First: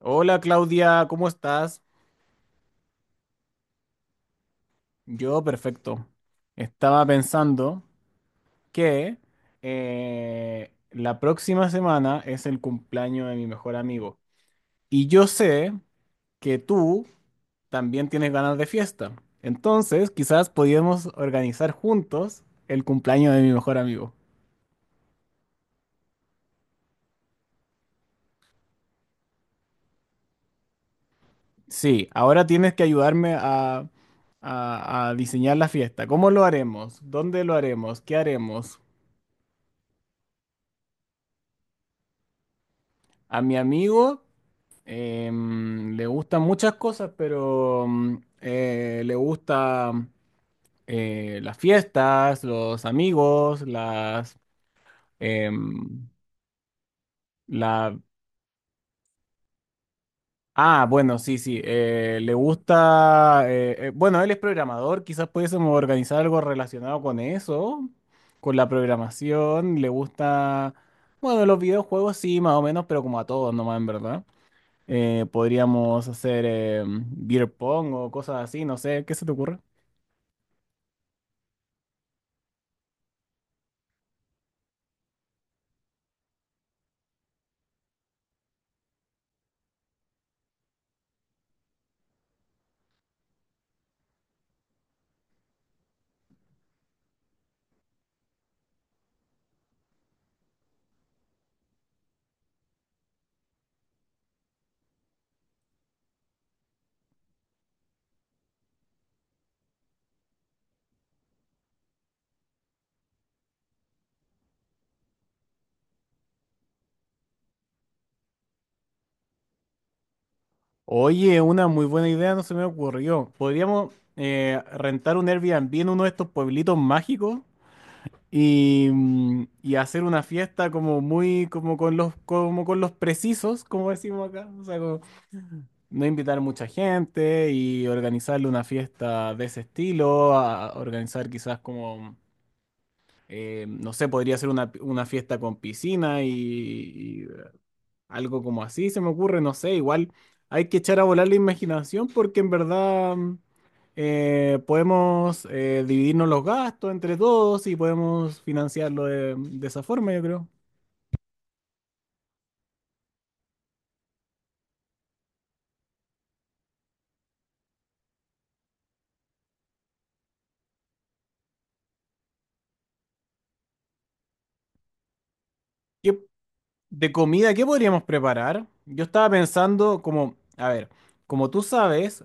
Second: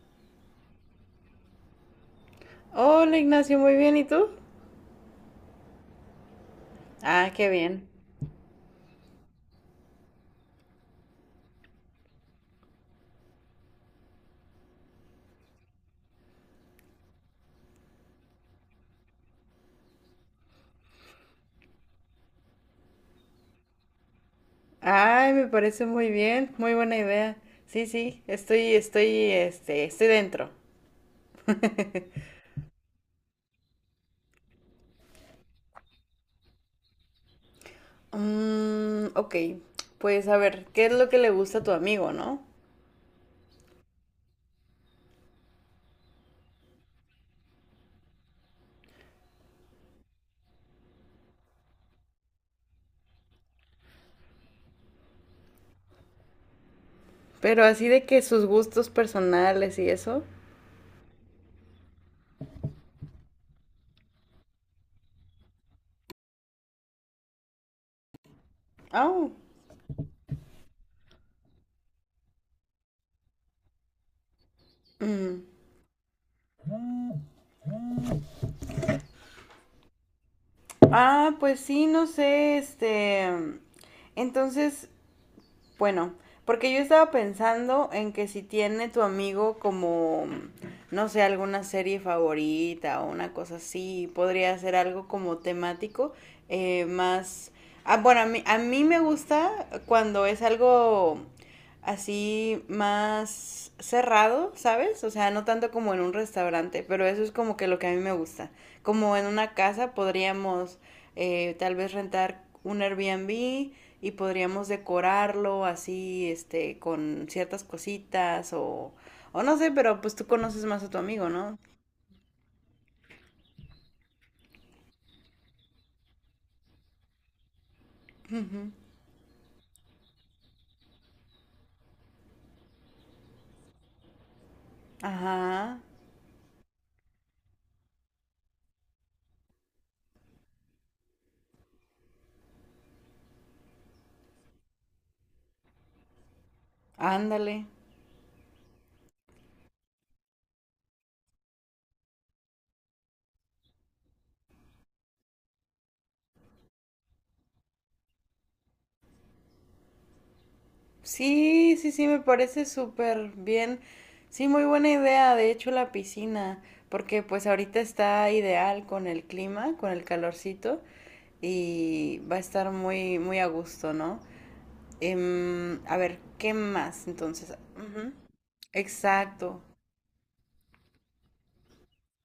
Hola Claudia, ¿cómo estás? Hola Ignacio, muy bien, ¿y tú? Yo perfecto. Estaba Ah, qué pensando bien. que la próxima semana es el cumpleaños de mi mejor amigo. Y yo sé que tú también tienes ganas de fiesta. Entonces, quizás podíamos organizar juntos el cumpleaños de mi mejor amigo. Ay, me parece muy bien, muy buena idea. Sí, sí, estoy dentro. Sí, ahora tienes que ayudarme a diseñar la fiesta. ¿Cómo lo haremos? ¿Dónde lo haremos? ¿Qué haremos? Mm, ok, pues a ver, ¿qué es lo que le gusta a tu amigo, no? A mi amigo. Le gustan muchas cosas, pero le gusta las fiestas, los amigos, las... em, Pero así la... de que sus gustos personales y eso. Ah, bueno, sí, sí. Le gusta... bueno, él es programador, quizás pudiésemos organizar algo relacionado con eso, con la Oh, programación. Le gusta... Bueno, los videojuegos sí, más o menos, pero como a todos nomás, en verdad. Mm. Podríamos hacer beer pong o cosas así, no sé, ¿qué se te ocurre? Ah, pues sí, no sé, Entonces, Bueno, porque yo estaba pensando en que si tiene tu amigo como, no sé, alguna serie favorita o una cosa así, podría ser algo como temático, eh, más... Ah, bueno, a mí me gusta cuando es algo así más cerrado, ¿sabes? O sea, no tanto como en un restaurante, pero eso es como que lo que a mí me gusta. Como en una casa podríamos tal vez rentar un Airbnb y podríamos decorarlo así, este, con ciertas cositas o no sé, pero pues tú conoces más a tu amigo, Oye, ¿no? una muy buena idea no se me ocurrió. Podríamos rentar un Airbnb en uno de estos pueblitos mágicos Ujú. y, y hacer una fiesta como muy, como con los precisos, como decimos acá. O sea, como Ajá, no invitar mucha gente y organizarle una fiesta de ese estilo, a organizar quizás como no sé, podría ser una fiesta con piscina y, ándale. algo como así se me ocurre, no sé, igual hay que echar a volar la imaginación porque en verdad podemos dividirnos los gastos entre todos y podemos financiarlo de esa forma, yo creo. Sí, sí, sí, me parece súper bien. Sí, muy buena idea, de hecho, la piscina, porque pues ahorita está ideal con el clima, con el calorcito y va a estar muy a gusto, ¿no? Em, a ver, ¿qué más De comida, entonces? ¿qué podríamos Ujú. preparar? Yo estaba Exacto. pensando como, a ver, como tú sabes,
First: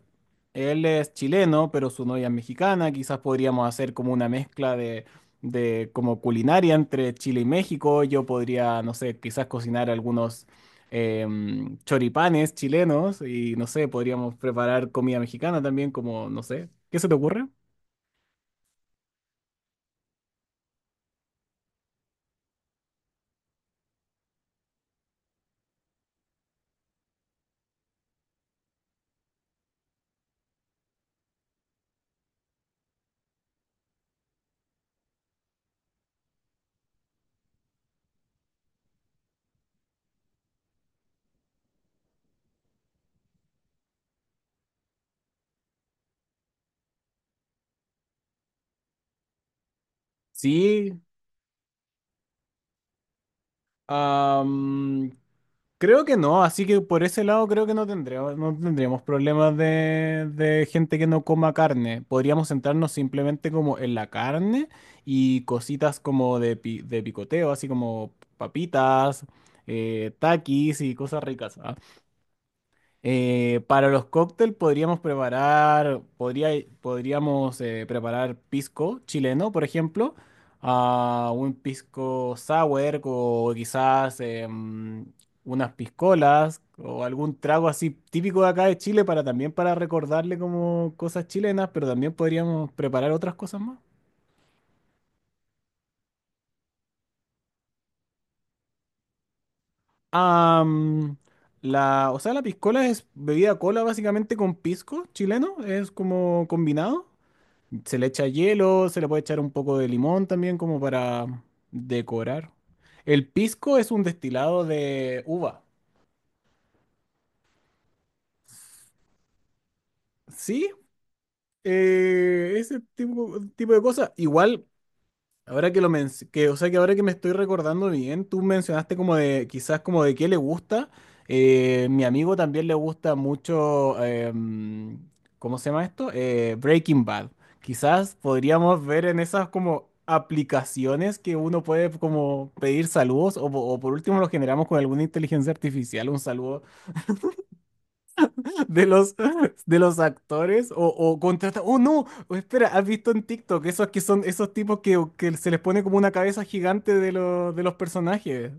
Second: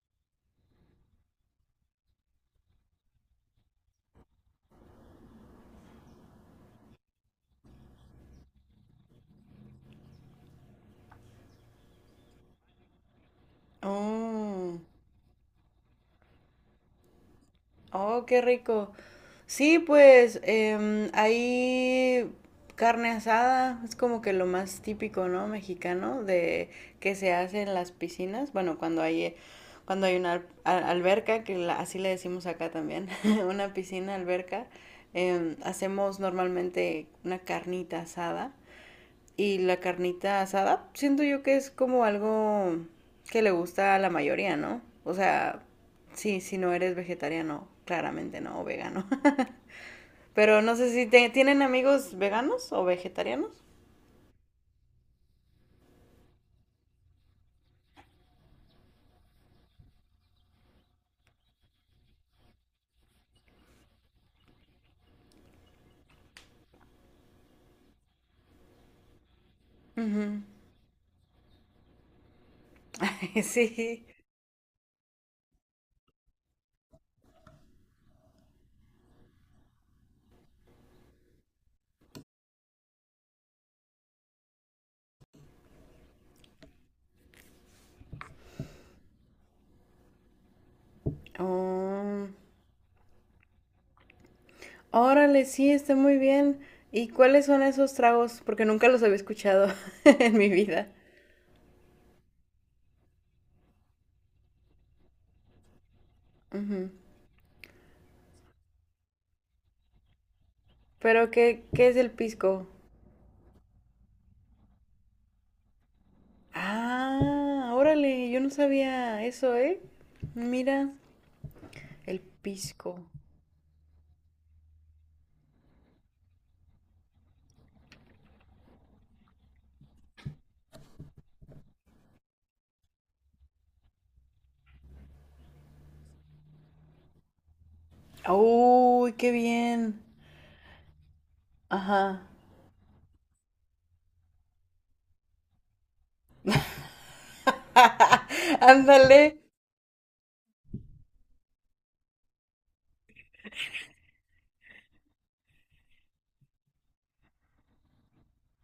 él es chileno, pero su novia es mexicana, quizás podríamos hacer como una mezcla de como culinaria entre Chile y México. Yo podría, no sé, quizás cocinar algunos choripanes chilenos y no sé, podríamos Oh, preparar comida mexicana también, como, no sé, ¿qué se te ocurre? oh, qué rico. Sí, pues em, ahí carne asada es como que lo más típico, ¿no? Mexicano de que se hace en las piscinas. Bueno, cuando hay una alberca, que así le decimos acá también, una piscina, alberca, em, hacemos normalmente una carnita asada. Y la carnita asada, siento yo que es como algo que le gusta a la mayoría, ¿no? O sea, sí, si no eres vegetariano, claramente no, o vegano. Pero no sé Sí, si tienen amigos veganos o vegetarianos. Am, creo que no, así que por ese lado creo que no tendríamos, no tendríamos problemas de gente que no coma carne. Podríamos centrarnos simplemente como en la carne y cositas como de, de picoteo, así como papitas, taquis y cosas ricas. Para los Sí. cócteles podríamos preparar, podríamos preparar pisco chileno, por ejemplo, ah, un pisco sour o quizás unas piscolas o algún trago así típico de acá de Chile para también para recordarle como cosas chilenas, pero también Oh, podríamos preparar otras cosas más. órale, sí, está muy bien. ¿Y cuáles son esos tragos? Porque nunca los había escuchado en mi vida. Am, la, o sea, la piscola es bebida cola básicamente con pisco chileno, es como Ujú. combinado. Se le echa hielo, se le puede echar un poco de limón también como Pero, para ¿qué es el decorar. pisco? El pisco es un destilado de uva. Ah, órale, yo no sabía eso, ¿eh? ¿Sí? Mira, el Ese pisco. tipo, tipo de cosas. Igual ahora que lo o sea que ahora que me estoy recordando bien, tú mencionaste como de, quizás como de qué le gusta. Mi amigo también le gusta mucho, ¿cómo se llama esto? Breaking Bad. Quizás podríamos ver Uy, en qué esas como bien. aplicaciones que uno puede Ajá. como pedir saludos o, o por último lo generamos con alguna inteligencia artificial, un saludo Ándale. de los actores o contrata. Oh, no, oh, espera, ¿has visto en TikTok esos que son esos tipos que se les pone como una cabeza gigante de los personajes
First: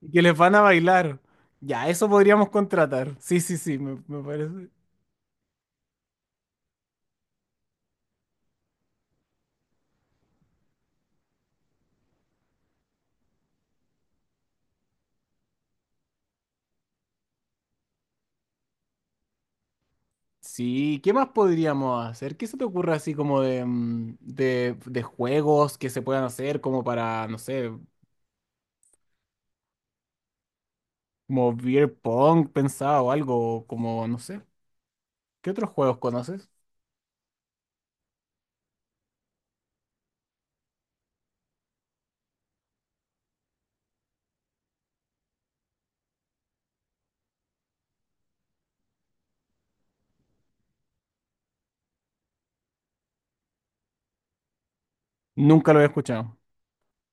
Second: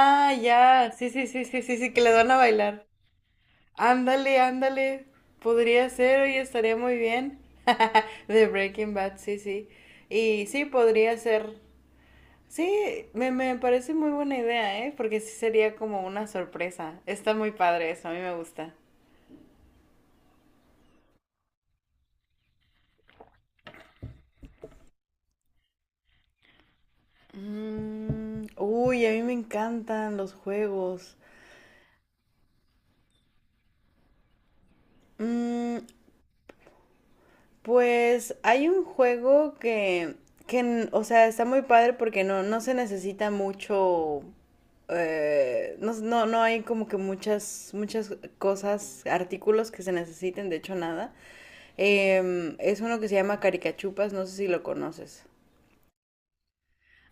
y que les van a ya. Sí, bailar? sí, sí, sí, sí, Ya, sí, que eso le van a podríamos bailar. contratar. Sí, sí, sí, me Ándale, parece. ándale. Podría ser, oye, estaría muy bien. De Breaking Bad, sí, sí. Y sí, podría ser. Sí, me parece muy buena idea, ¿eh? Porque sí sería como una sorpresa. Está muy padre eso, a mí me gusta. Sí, ¿qué más podríamos hacer? ¿Qué se te ocurre así como de, de juegos que se puedan hacer como para, no sé, Mm, uy, a mí me encantan los juegos. como beer pong pensado o algo, como, no sé. ¿Qué otros Mm, juegos conoces? pues hay un juego o sea, está muy padre porque no se necesita mucho, no hay como que muchas cosas, artículos que se necesiten, de hecho nada. Em, es uno que se llama Caricachupas, no sé si lo conoces. Nunca lo he escuchado.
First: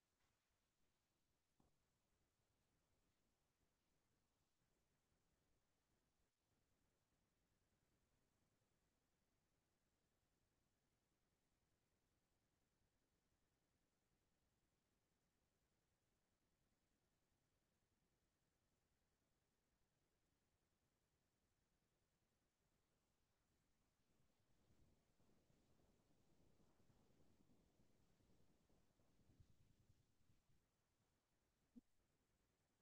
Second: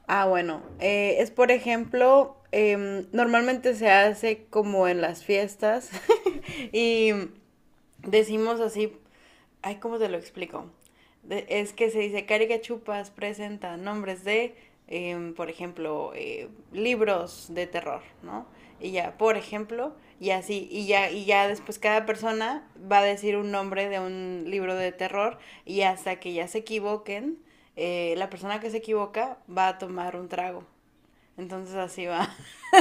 Ah, bueno, es por ejemplo, em, normalmente se hace como en las fiestas y decimos así, ay, ¿cómo te lo explico? Es que se dice, Carica Chupas presenta nombres de, em, por ejemplo, libros de terror, ¿no? Y ya, por ejemplo, y así, y ya después cada persona va a decir un nombre de un libro de terror y hasta que ya se equivoquen, la persona que se equivoca va a tomar un trago. Entonces así va.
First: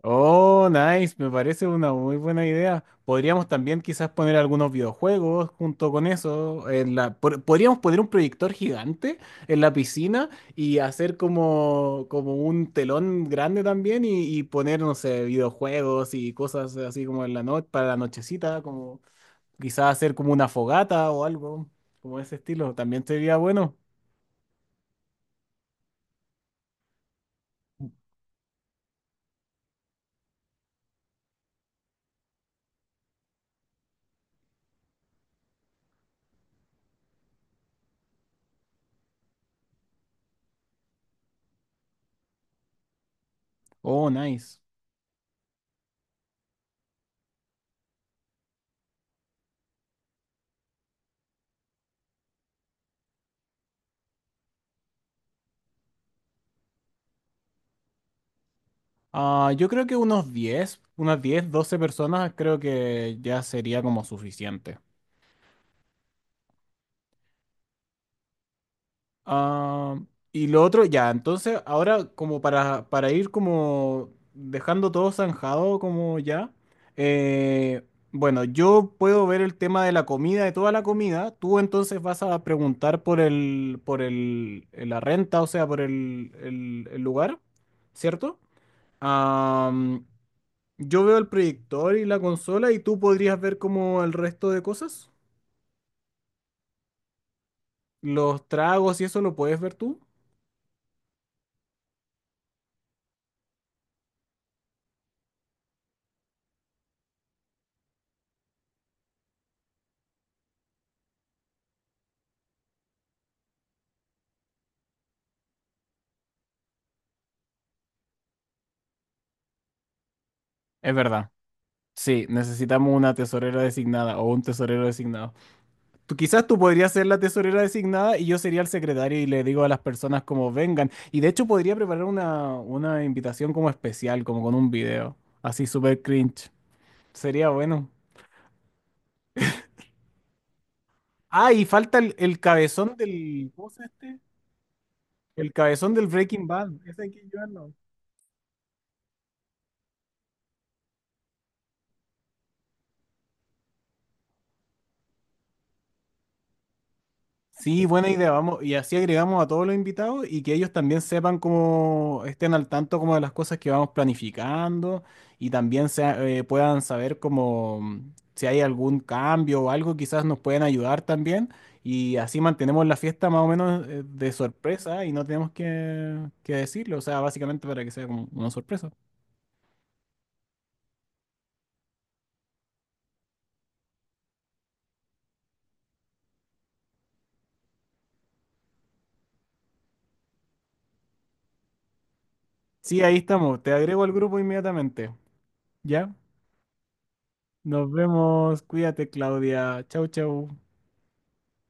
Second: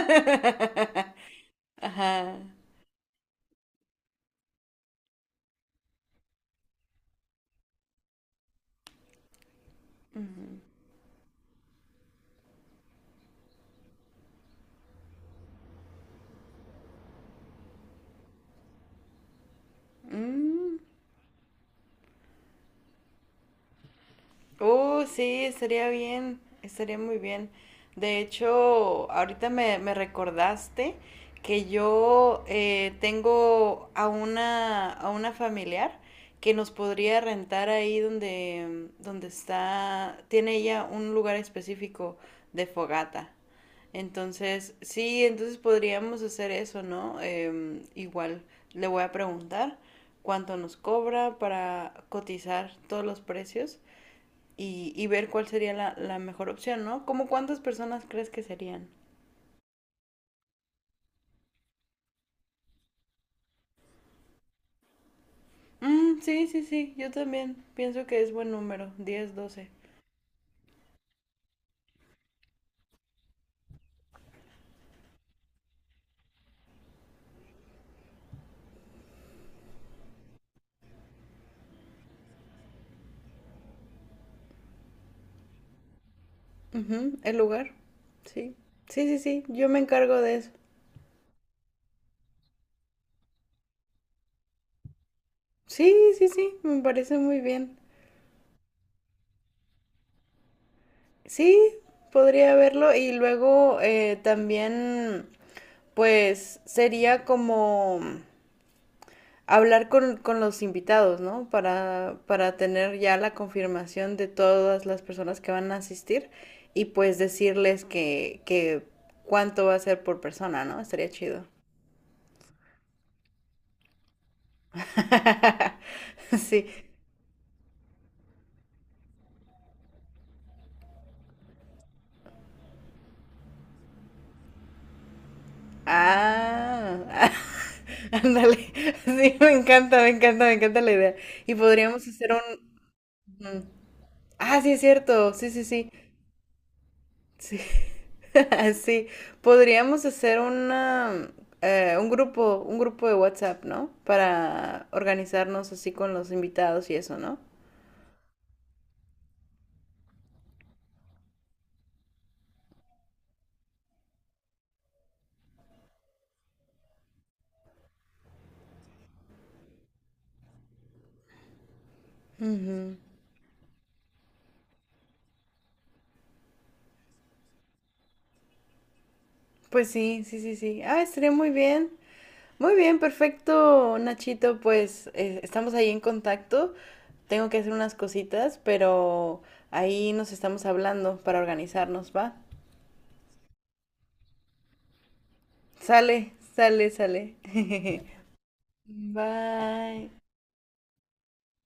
Oh, nice, me parece una muy Ajá. buena idea. Podríamos también quizás poner algunos videojuegos junto con eso. En la, podríamos poner un proyector gigante en la piscina y hacer como, como un telón grande también y poner, no sé, videojuegos y cosas así como en la noche, para la nochecita, como quizás hacer como una Mm. fogata o algo, como ese estilo. También sería bueno. Sí, estaría muy bien. De hecho, ahorita me recordaste que yo tengo a a una familiar que nos podría rentar ahí donde está, tiene ella un lugar específico de fogata. Oh, nice. Entonces, sí, entonces podríamos hacer eso, ¿no? Em, igual le voy a preguntar cuánto nos cobra para cotizar todos los precios y ver cuál sería la mejor opción, ¿no? ¿Cómo cuántas personas crees que serían? Ah, yo creo que unos 10, unas 10, 12 personas creo que ya sería como suficiente. Mm, sí, sí, sí, yo también pienso que es buen número, 10 12. Ah, y lo otro, ya, entonces ahora como para ir como dejando todo zanjado como ya, eh, bueno, yo puedo ver el tema de la comida, de toda la comida, tú entonces vas a preguntar por el, la renta, o sea, por el, el Ujú, el lugar, lugar, ¿cierto? sí. Sí, sí, sí, yo Ah, me encargo de eso. yo veo el proyector y la consola y tú podrías ver como el resto de cosas. Sí, sí, sí, me parece muy bien. Los tragos y eso lo puedes ver tú. Sí, podría verlo y luego también, pues sería como hablar con los invitados, ¿no? Para tener ya la confirmación de todas las personas que van a asistir y pues decirles que cuánto va a ser por persona, ¿no? Es Estaría verdad. chido. Sí, necesitamos una tesorera designada o un tesorero designado. Tú, quizás tú Sí. podrías ser la tesorera designada y yo sería el secretario y le digo a las personas como vengan. Y de hecho podría preparar una invitación como especial, como con un video. Así súper cringe. Ah. Sería bueno. Ándale. Sí, me encanta, me encanta, me encanta la idea. Ah, Y y falta podríamos hacer el un... cabezón del... ¿Cómo se llama este? Ah, sí, es cierto. Sí, El sí, sí. cabezón del Breaking Bad. Ese hay que Sí. llevarlo. Sí, podríamos hacer una, un grupo de WhatsApp, ¿no? Para organizarnos así con los invitados y eso, ¿no? Sí, buena idea, vamos, y así agregamos a todos los invitados y que ellos también sepan cómo estén al tanto como de las cosas que vamos planificando y también puedan saber como si hay algún cambio o algo, quizás nos pueden ayudar también y así mantenemos Ujú. la fiesta más o menos de sorpresa y no tenemos que decirlo, o sea, básicamente para que sea como una sorpresa. Pues sí, sí, sí, sí. Ah, estaría muy bien. Muy bien, perfecto, Nachito. Pues estamos ahí en contacto. Tengo que hacer unas cositas, pero ahí nos estamos hablando para organizarnos, ¿va? Sí, ahí estamos, te agrego al grupo inmediatamente, ¿ya? Sale, sale, sale. Nos vemos, cuídate Claudia, chau Bye. chau.